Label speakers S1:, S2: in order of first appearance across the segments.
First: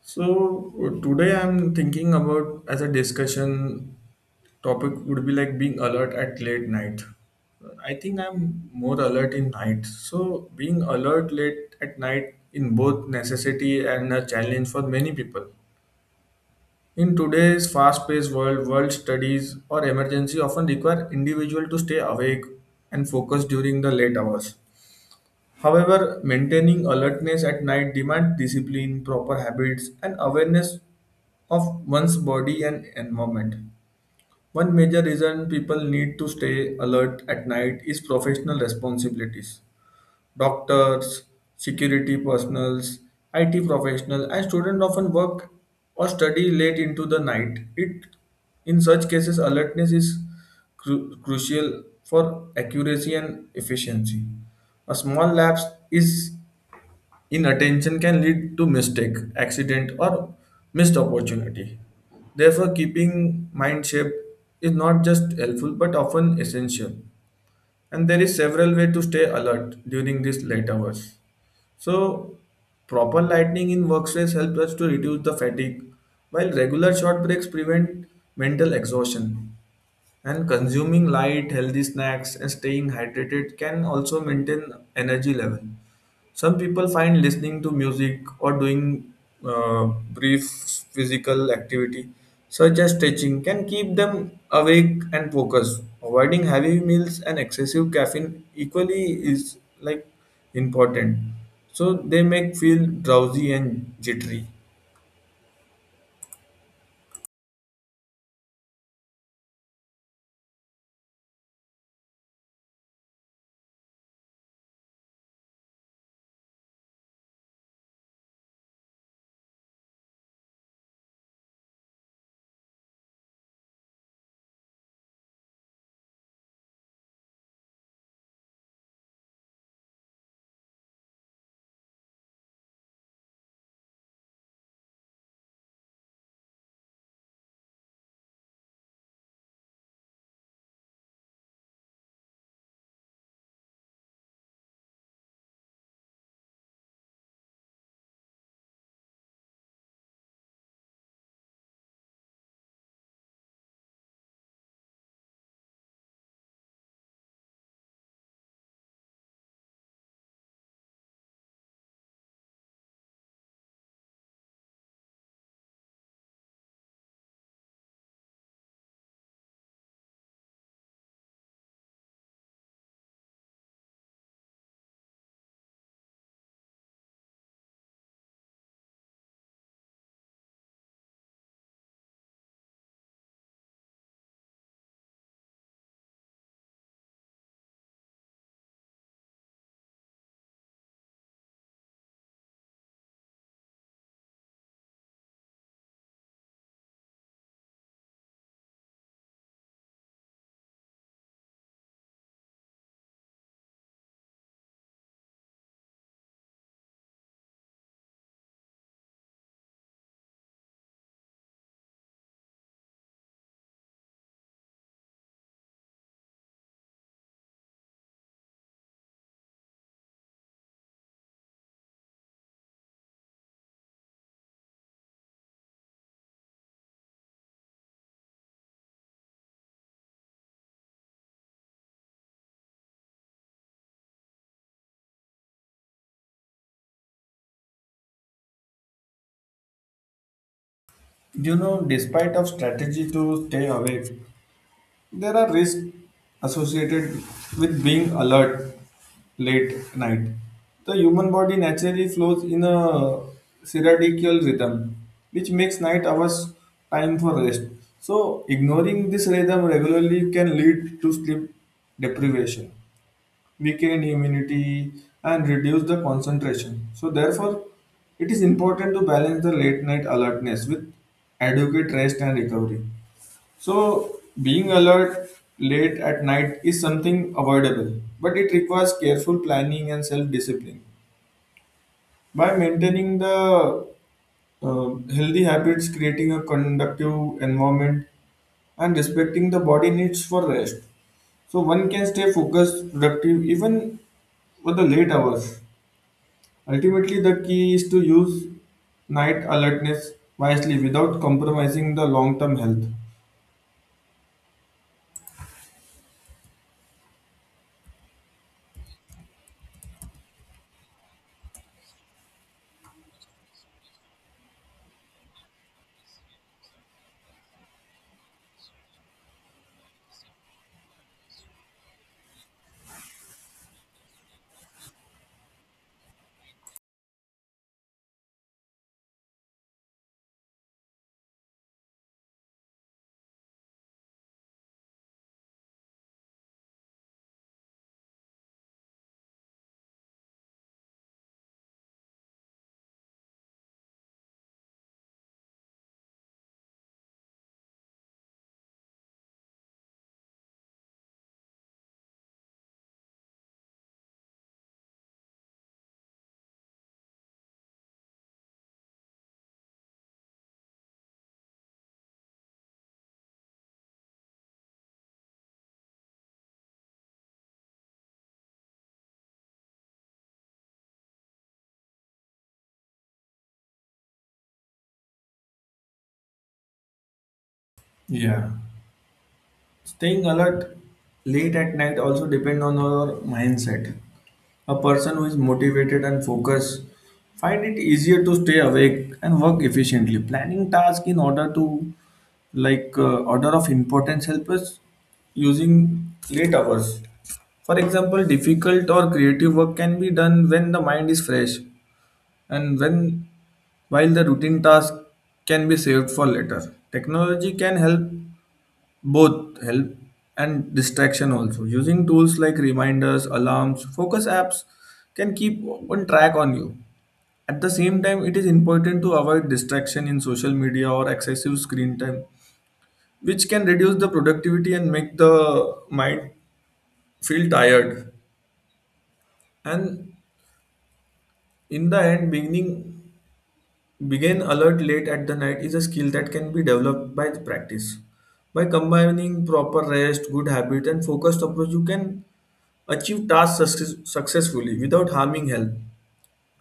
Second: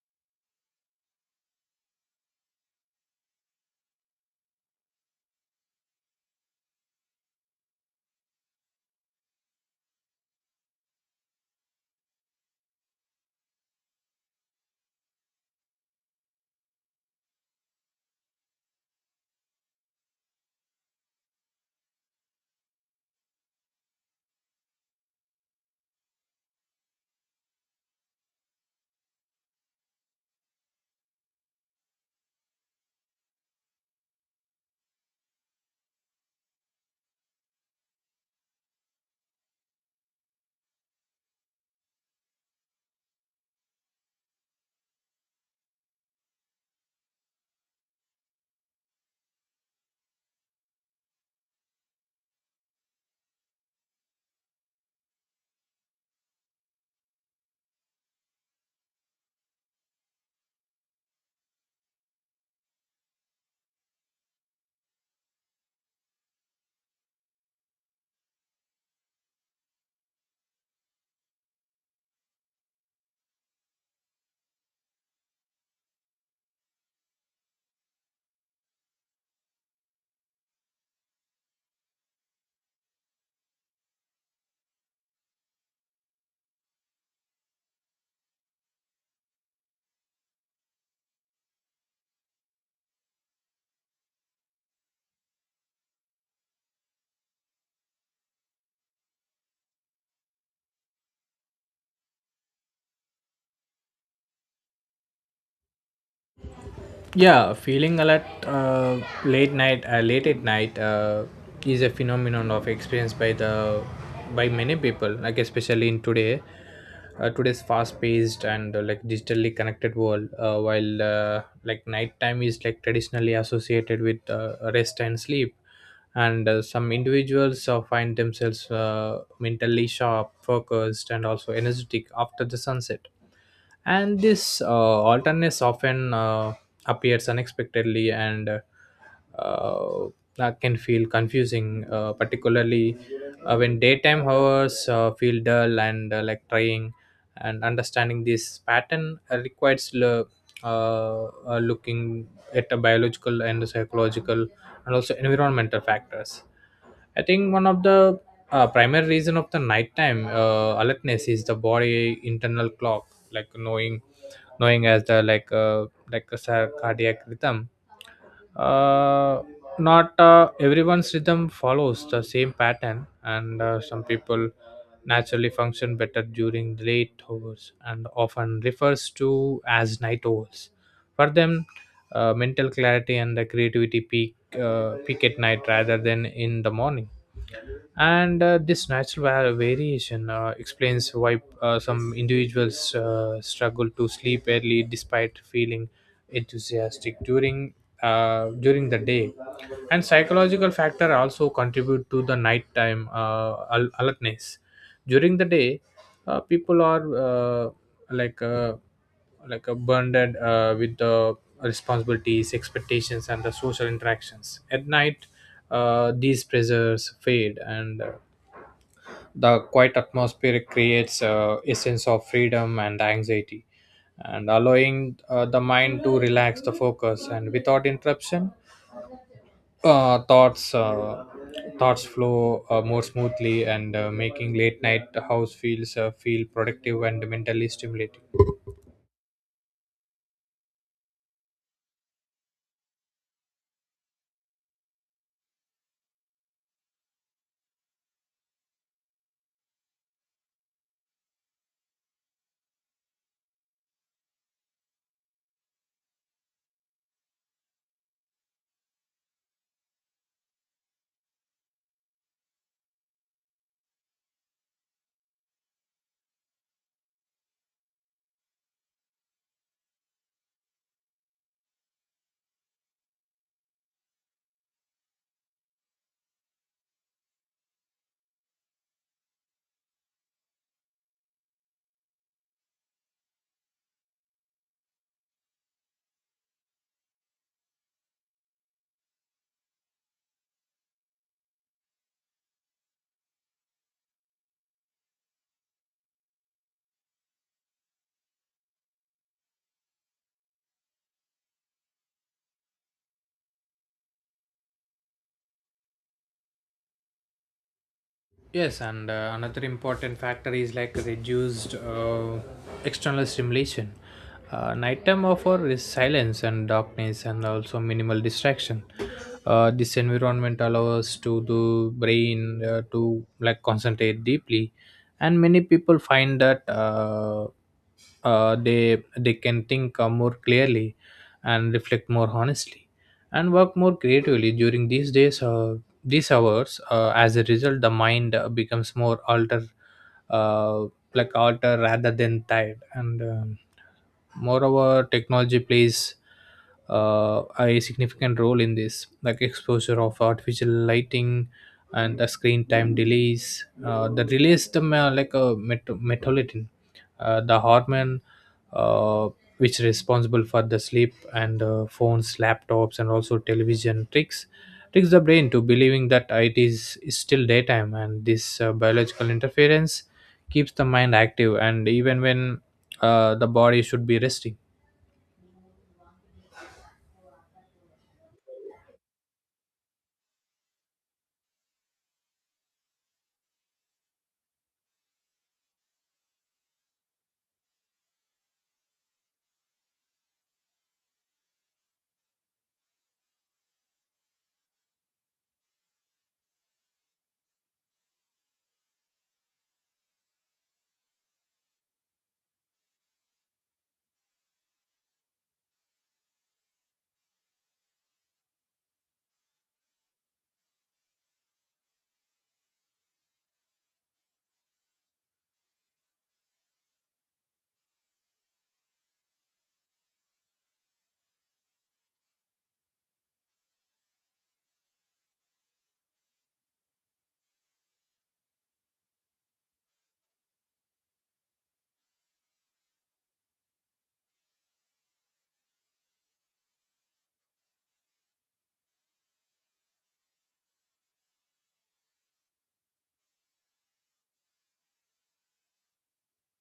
S1: So today I'm thinking about as a discussion topic would be like being alert at late night. I think I'm more alert in night. So being alert late at night in both necessity and a challenge for many people. In today's fast-paced world, world studies or emergency often require individual to stay awake and focus during the late hours. However, maintaining alertness at night demands discipline, proper habits, and awareness of one's body and environment. One major reason people need to stay alert at night is professional responsibilities. Doctors, security personnels, IT professionals, and students often work or study late into the night. It, in such cases, alertness is crucial for accuracy and efficiency. A small lapse is Inattention can lead to mistake, accident, or missed opportunity. Therefore, keeping mind shape is not just helpful but often essential. And there is several way to stay alert during these late hours. So, proper lighting in workspace helps us to reduce the fatigue, while regular short breaks prevent mental exhaustion. And consuming light, healthy snacks, and staying hydrated can also maintain energy level. Some people find listening to music or doing brief physical activity, such as stretching, can keep them awake and focused. Avoiding heavy meals and excessive caffeine equally is like important. So they make feel drowsy and jittery.
S2: Yeah, feeling alert late night, late at night, is a phenomenon of experience by the by many people. Like especially in today, today's fast-paced and like digitally connected world. While like nighttime is like traditionally associated with rest and sleep, and some individuals find themselves mentally sharp, focused, and also energetic after the sunset, and this alternateness often appears unexpectedly and uh, that can feel confusing particularly when daytime hours feel dull and like trying, and understanding this pattern requires looking at the biological and psychological and also environmental factors. I think one of the primary reason of the nighttime alertness is the body internal clock, like knowing as the like a cardiac rhythm. uh, Not everyone's rhythm follows the same pattern, and some people naturally function better during late hours and often refers to as night owls. For them, mental clarity and the creativity peak at night rather than in the morning, and this natural variation explains why some individuals struggle to sleep early despite feeling enthusiastic during the day. And psychological factor also contribute to the nighttime alertness. During the day, people are like uh, burdened with the responsibilities, expectations, and the social interactions. At night, these pressures fade, and the quiet atmosphere creates a sense of freedom and anxiety, and allowing the mind to relax the focus and without interruption. Uh, thoughts uh, thoughts flow more smoothly, and making late night house feels feel productive and mentally stimulating.
S1: You know, despite of strategy to stay awake, there are risks associated with being alert late night. The human body naturally flows in a circadian rhythm, which makes night hours time for rest. So, ignoring this rhythm regularly can lead to sleep deprivation, weaken immunity, and reduce the concentration. So, therefore, it is important to balance the late night alertness with adequate rest and recovery. So, being alert late at night is something avoidable, but it requires careful planning and self discipline. By maintaining the healthy habits, creating a conductive environment, and respecting the body needs for rest, so one can stay focused, productive even for the late hours. Ultimately, the key is to use night alertness wisely without compromising the long term health.
S2: Yes, and another important factor is like reduced external stimulation. Nighttime offer is silence and darkness, and also minimal distraction. This environment allows to the brain to like concentrate deeply, and many people find that they can think more clearly and reflect more honestly and work more creatively during these hours. As a result, the mind becomes more alter, uh, alter rather than tired. And moreover, technology plays a significant role in this, like exposure of artificial lighting and the screen time delays the release the melatonin, the hormone, uh, which is responsible for the sleep. And phones, laptops, and also television tricks the brain to believing that it is still daytime, and this biological interference keeps the mind active, and even when the body should be resting.
S1: Yeah. Staying alert late at night also depends on our mindset. A person who is motivated and focused find it easier to stay awake and work efficiently. Planning tasks in order to like order of importance help us using late hours. For example, difficult or creative work can be done when the mind is fresh and when while the routine task can be saved for later. Technology can help both help and distraction also using tools like reminders alarms focus apps can keep one track on you at the same time it is important to avoid distraction in social media or excessive screen time which can reduce the productivity and make the mind feel tired and in the end beginning being alert late at the night is a skill that can be developed by practice. By combining proper rest, good habits, and focused approach, you can achieve successfully without harming health.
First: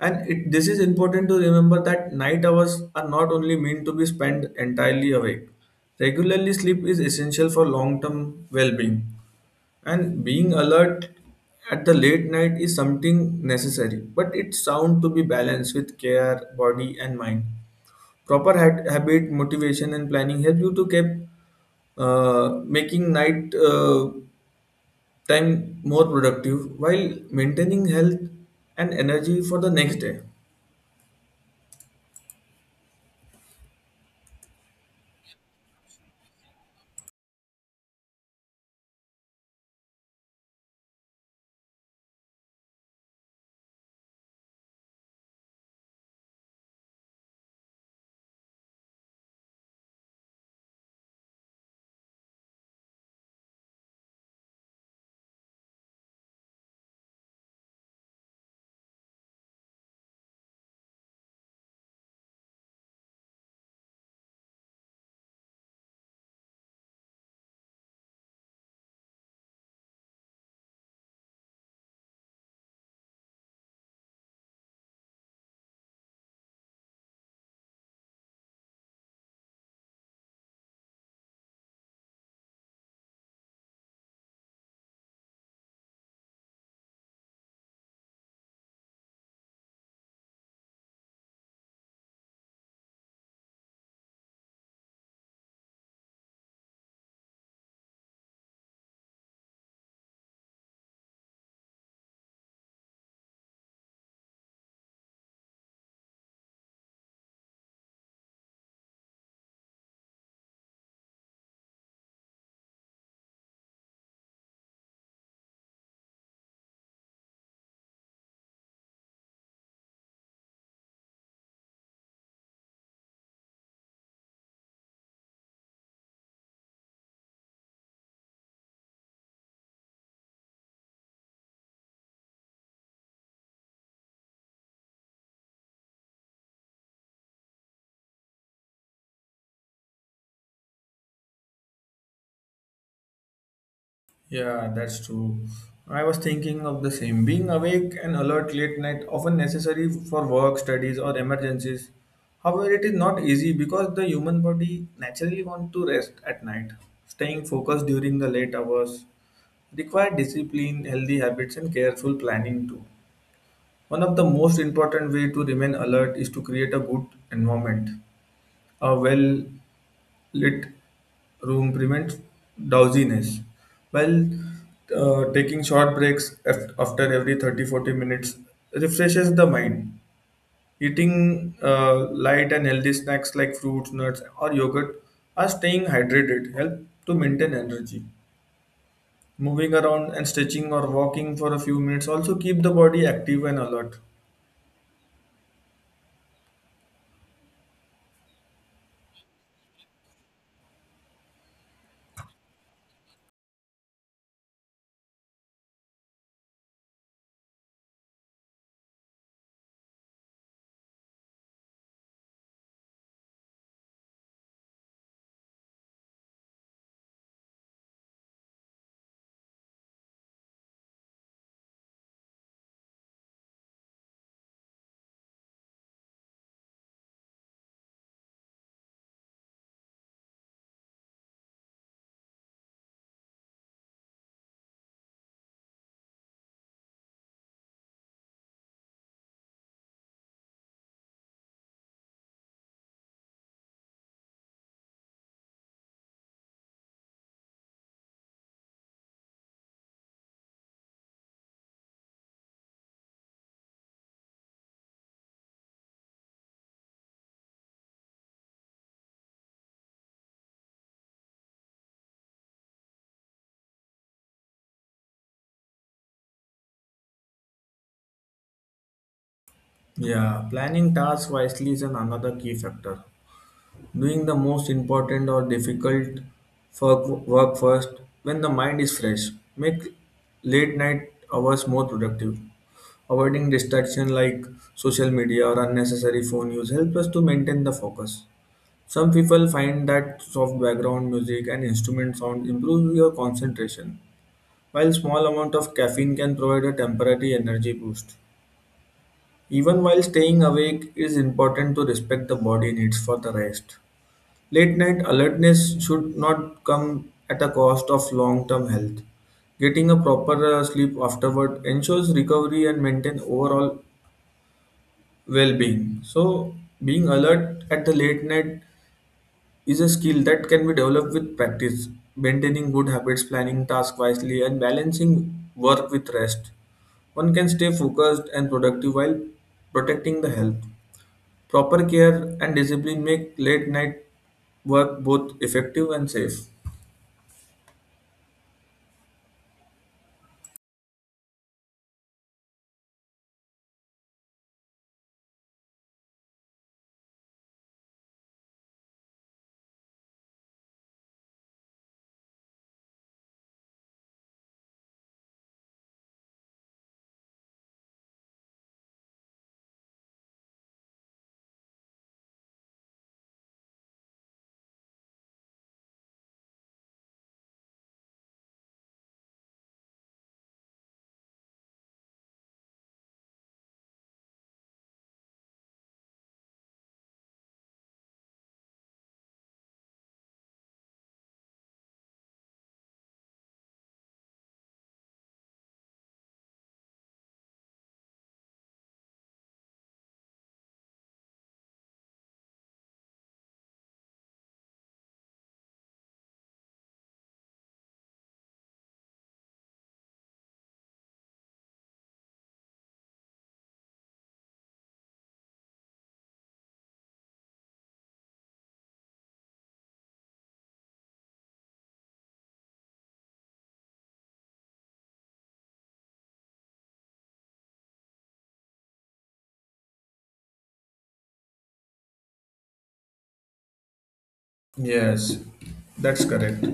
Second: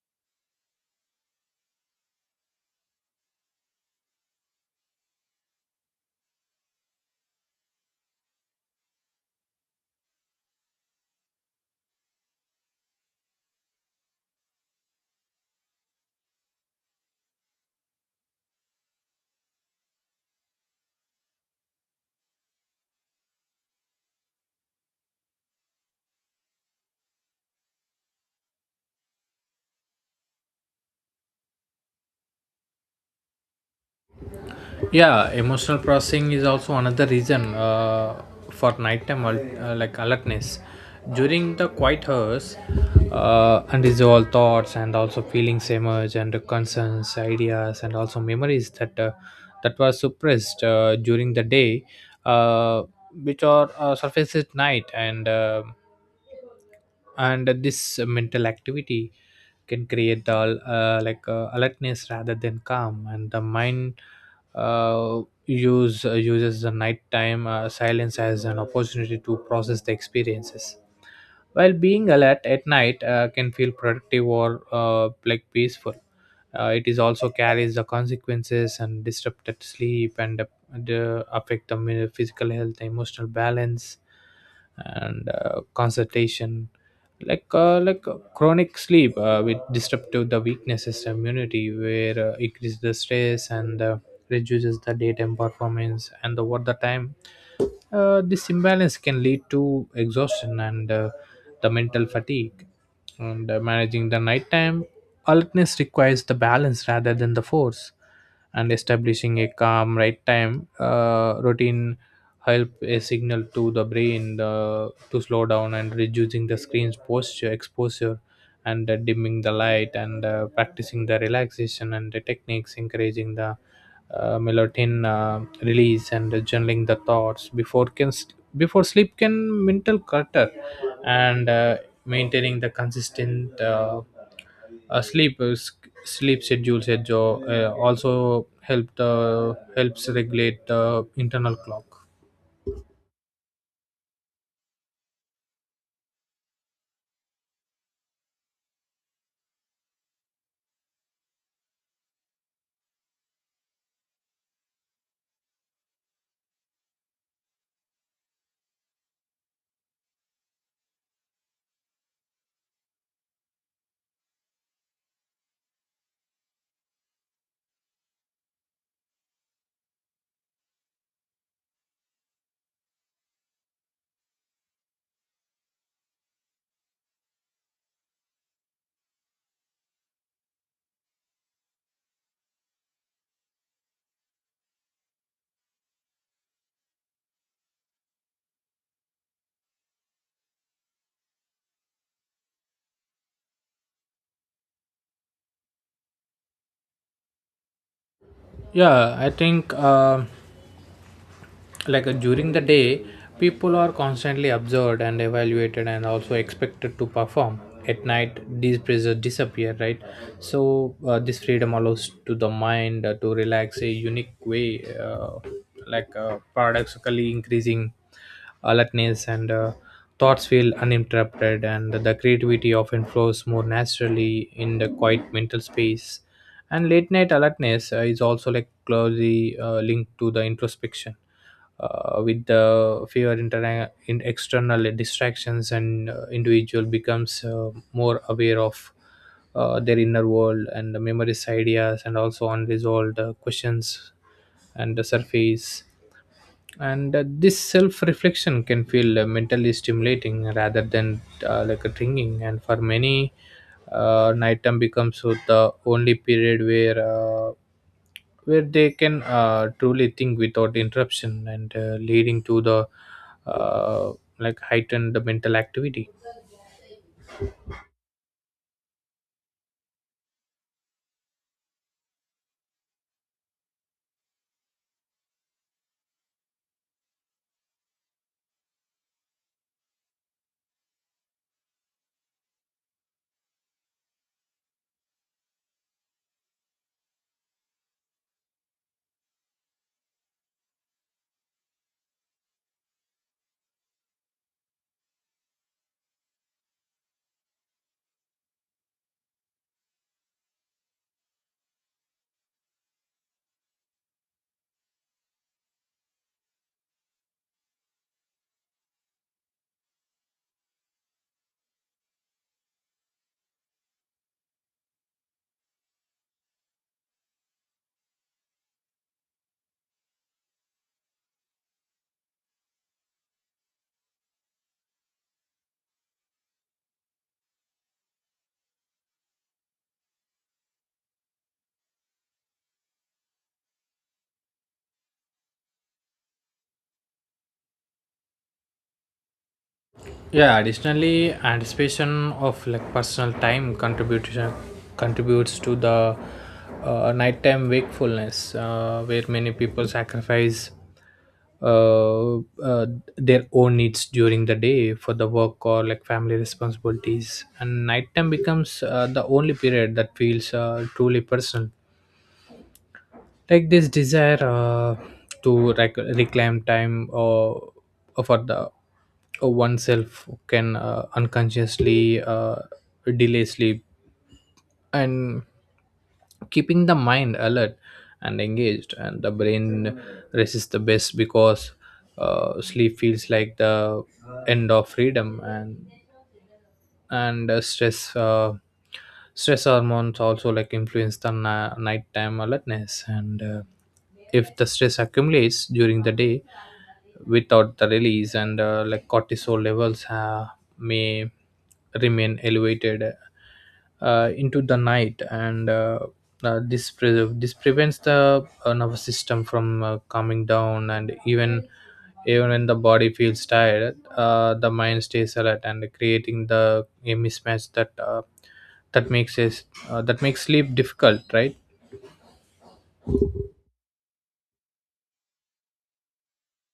S1: And it, this is important to remember that night hours are not only meant to be spent entirely awake. Regularly sleep is essential for long-term well-being, and being alert at the late night is something necessary, but it's sound to be balanced with care, body, and mind. Proper hat, habit, motivation, and planning help you to keep making night time more productive while maintaining health and energy for the next day.
S2: Yeah, emotional processing is also another reason for nighttime like alertness. During the quiet hours, unresolved thoughts and also feelings emerge, and concerns, ideas, and also memories that were suppressed during the day, uh, which are surface at night. And and this mental activity can create the alertness rather than calm, and the mind uses the nighttime silence as an opportunity to process the experiences. While being alert at night can feel productive or like peaceful, it is also carries the consequences and disrupted sleep, affect the physical health, emotional balance, and concentration. Chronic sleep with disruptive the weaknesses immunity, where increase the stress and reduces the daytime performance, and over the time, this imbalance can lead to exhaustion and the mental fatigue. And managing the nighttime alertness requires the balance rather than the force. And establishing a calm right time routine help a signal to the brain the, to slow down, and reducing the screen's posture exposure and dimming the light and practicing the relaxation and the techniques, encouraging the melatonin release, and journaling the thoughts before sleep can mental clutter. And maintaining the consistent uh, sleep uh, s- sleep schedules also help the helps regulate the internal clock.
S1: Yeah, that's true. I was thinking of the same. Being awake and alert late night often necessary for work, studies, or emergencies. However, it is not easy because the human body naturally want to rest at night. Staying focused during the late hours require discipline, healthy habits, and careful planning too. One of the most important way to remain alert is to create a good environment. A well lit room prevents drowsiness. While taking short breaks after every 30 40 minutes refreshes the mind. Eating light and healthy snacks like fruits, nuts, or yogurt or staying hydrated help to maintain energy. Moving around and stretching or walking for a few minutes also keep the body active and alert.
S2: Yeah, I think during the day, people are constantly observed and evaluated and also expected to perform. At night, these pressures disappear, right? So this freedom allows to the mind to relax a unique way, paradoxically increasing alertness. And thoughts feel uninterrupted, and the creativity often flows more naturally in the quiet mental space. And late night alertness is also like closely linked to the introspection. With the fewer in external distractions, and individual becomes more aware of their inner world, and the memories, ideas, and also unresolved questions and the surface. And this self reflection can feel mentally stimulating rather than like a drinking. And for many, night time becomes so the only period uh, where they can truly think without interruption, and leading to the uh, like heightened mental activity.
S1: Yeah, planning tasks wisely is an another key factor. Doing the most important or difficult work first when the mind is fresh. Make late night hours more productive. Avoiding distraction like social media or unnecessary phone use helps us to maintain the focus. Some people find that soft background music and instrument sound improves your concentration. While small amount of caffeine can provide a temporary energy boost, even while staying awake, it is important to respect the body needs for the rest. Late night alertness should not come at a cost of long term health. Getting a proper sleep afterward ensures recovery and maintain overall well being. So, being alert at the late night is a skill that can be developed with practice, maintaining good habits, planning tasks wisely, and balancing work with rest. One can stay focused and productive while protecting the health. Proper care and discipline make late night work both effective and safe.
S2: Yeah, additionally, anticipation of like personal time contribution contributes to the nighttime wakefulness, where many people sacrifice uh, uh, their own needs during the day for the work or like family responsibilities, and nighttime becomes the only period that feels truly personal. Like this desire to reclaim time or for the oneself can unconsciously delay sleep and keeping the mind alert and engaged. And the brain resists the best because sleep feels like the end of freedom. And stress hormones also like influence the nighttime alertness. And if the stress accumulates during the day without the release, and like cortisol levels may remain elevated into the night. And this prevents the nervous system from calming down. And even when the body feels tired, the mind stays alert, and creating the a mismatch that makes us that makes sleep difficult, right?
S1: Yes, that's correct.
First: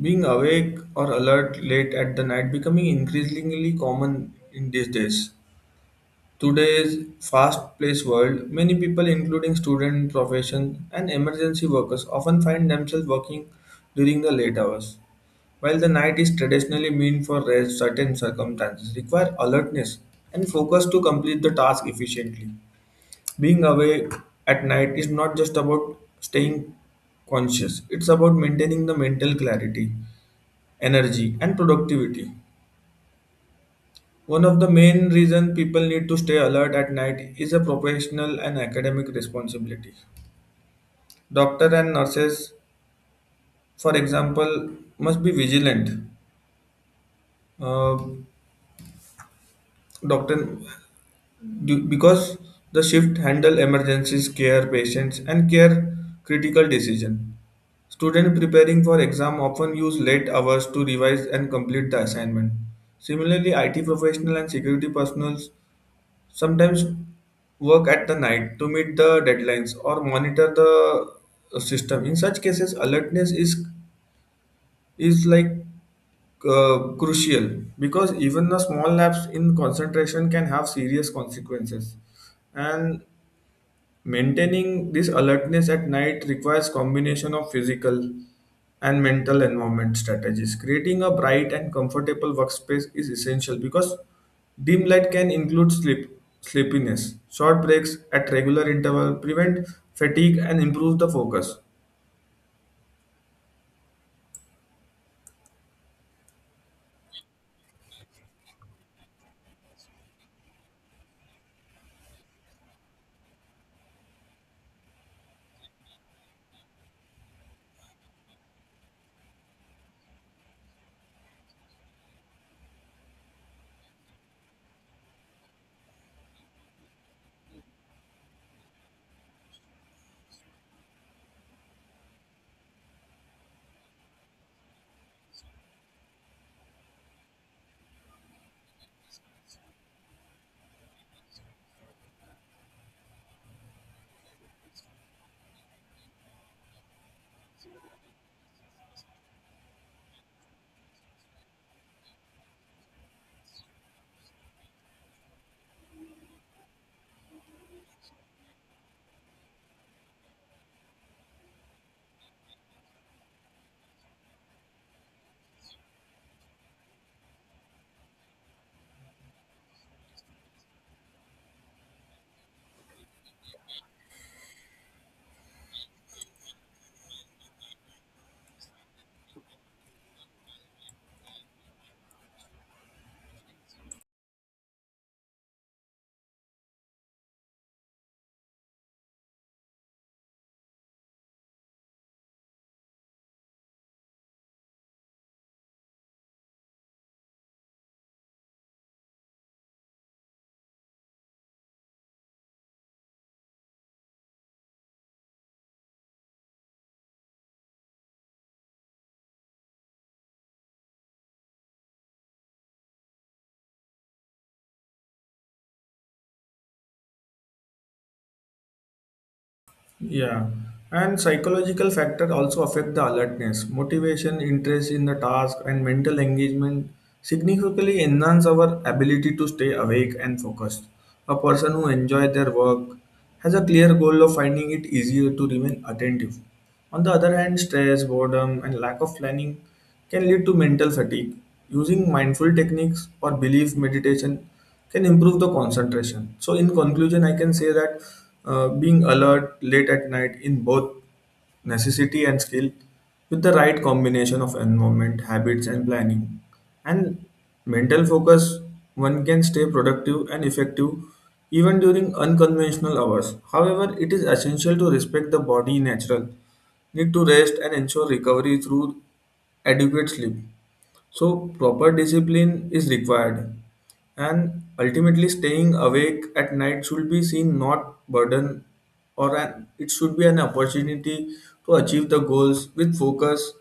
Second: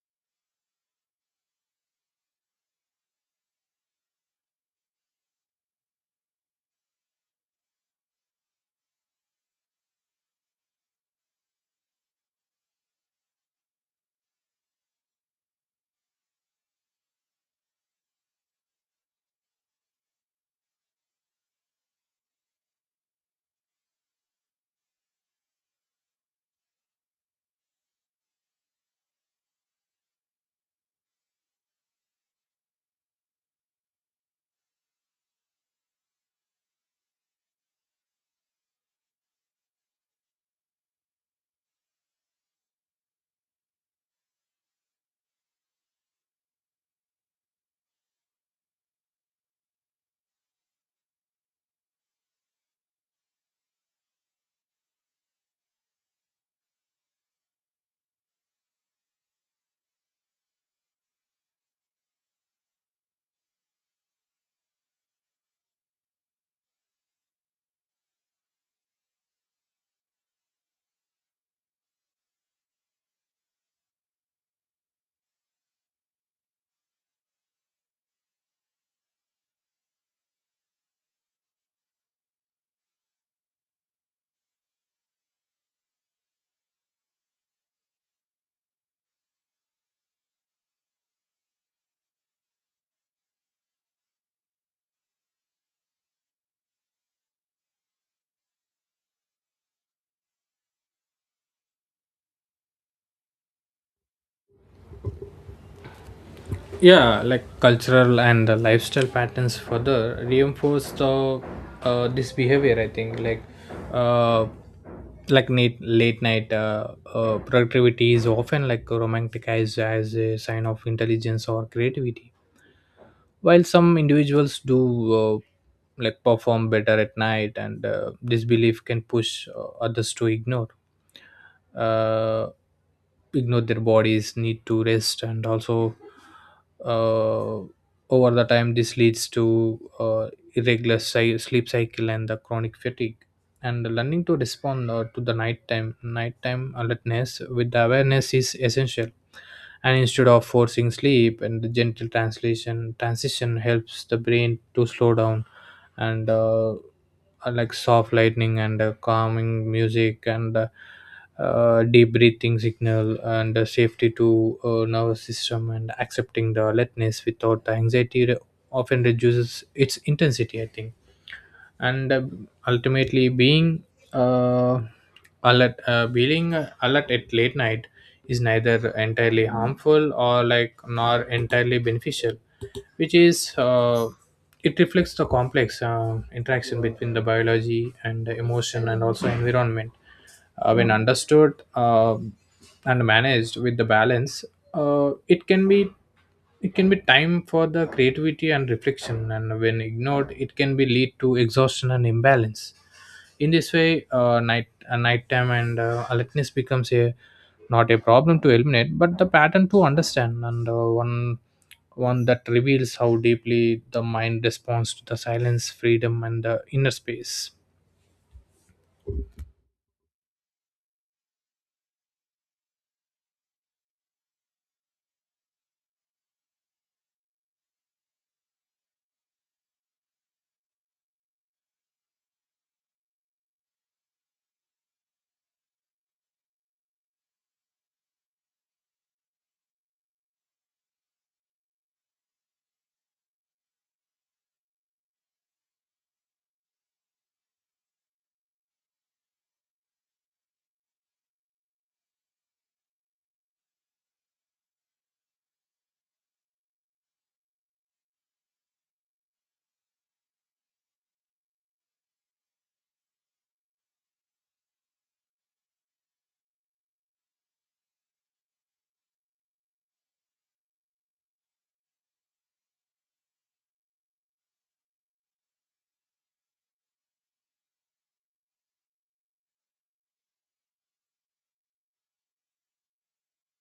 S1: Being awake or alert late at the night becoming increasingly common in these days. Today's fast-paced world, many people, including students, professions, and emergency workers, often find themselves working during the late hours. While the night is traditionally meant for rest, certain circumstances require alertness and focus to complete the task efficiently. Being awake at night is not just about staying conscious, it's about maintaining the mental clarity, energy, and productivity. One of the main reasons people need to stay alert at night is a professional and academic responsibility. Doctor and nurses, for example, must be vigilant. Uh, Doctor, because the shift handle emergencies, care patients, and care critical decision. Students preparing for exam often use late hours to revise and complete the assignment. Similarly, IT professional and security personnel sometimes work at the night to meet the deadlines or monitor the system in such cases alertness is like crucial because even a small lapse in concentration can have serious consequences and maintaining this alertness at night requires combination of physical and mental environment strategies. Creating a bright and comfortable workspace is essential because dim light can include sleepiness. Short breaks at regular interval prevent fatigue and improve the focus.
S2: Yeah, like cultural and lifestyle patterns further reinforce the this behavior, I think. Like uh late night productivity is often like romanticized as a sign of intelligence or creativity. While some individuals do uh, like perform better at night, and this belief can push others to uh, ignore their bodies need to rest, and also uh, over the time this leads to uh, irregular sleep cycle and the chronic fatigue. And learning to respond to the nighttime alertness with the awareness is essential. And instead of forcing sleep, and the gentle translation transition helps the brain to slow down, and like soft lightning and calming music and deep breathing signal and safety to nervous system, and accepting the alertness without the anxiety often reduces its intensity, I think. And ultimately uh, being alert at late night is neither entirely harmful or like nor entirely beneficial, which is, it reflects the complex interaction between the biology and the emotion and also environment. When understood and managed with the balance, it can be time for the creativity and reflection, and when ignored, it can be lead to exhaustion and imbalance. In this way, nighttime and alertness becomes a not a problem to eliminate, but the pattern to understand, and one that reveals how deeply the mind responds to the silence, freedom, and the inner space.
S1: Yeah, and psychological factor also affect the alertness, motivation, interest in the task, and mental engagement significantly enhance our ability to stay awake and focused. A person who enjoys their work has a clear goal of finding it easier to remain attentive. On the other hand, stress, boredom, and lack of planning can lead to mental fatigue. Using mindful techniques or belief meditation can improve the concentration. So, in conclusion, I can say that being alert late at night in both necessity and skill with the right combination of environment, habits, and planning and mental focus one can stay productive and effective even during unconventional hours however it is essential to respect the body natural need to rest and ensure recovery through adequate sleep so proper discipline is required and ultimately staying awake at night should be seen not burden or an, it should be an opportunity to achieve the goals with focus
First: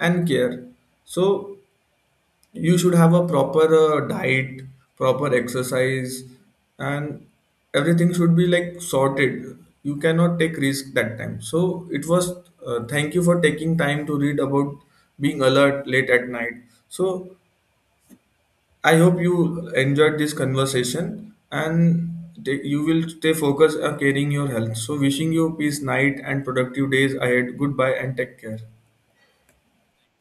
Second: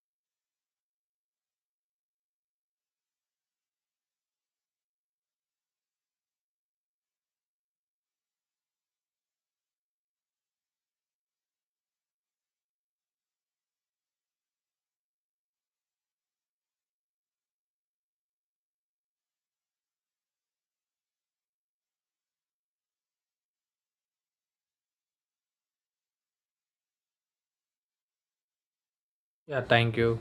S1: and care so you should have a proper diet proper exercise and everything should be like sorted you cannot take risk that time so it was thank you for taking time to read about being alert late at night so I hope you enjoyed this conversation and take, you will stay focused on caring your health so wishing you peace night and productive days ahead goodbye and take care
S2: Yeah, thank you.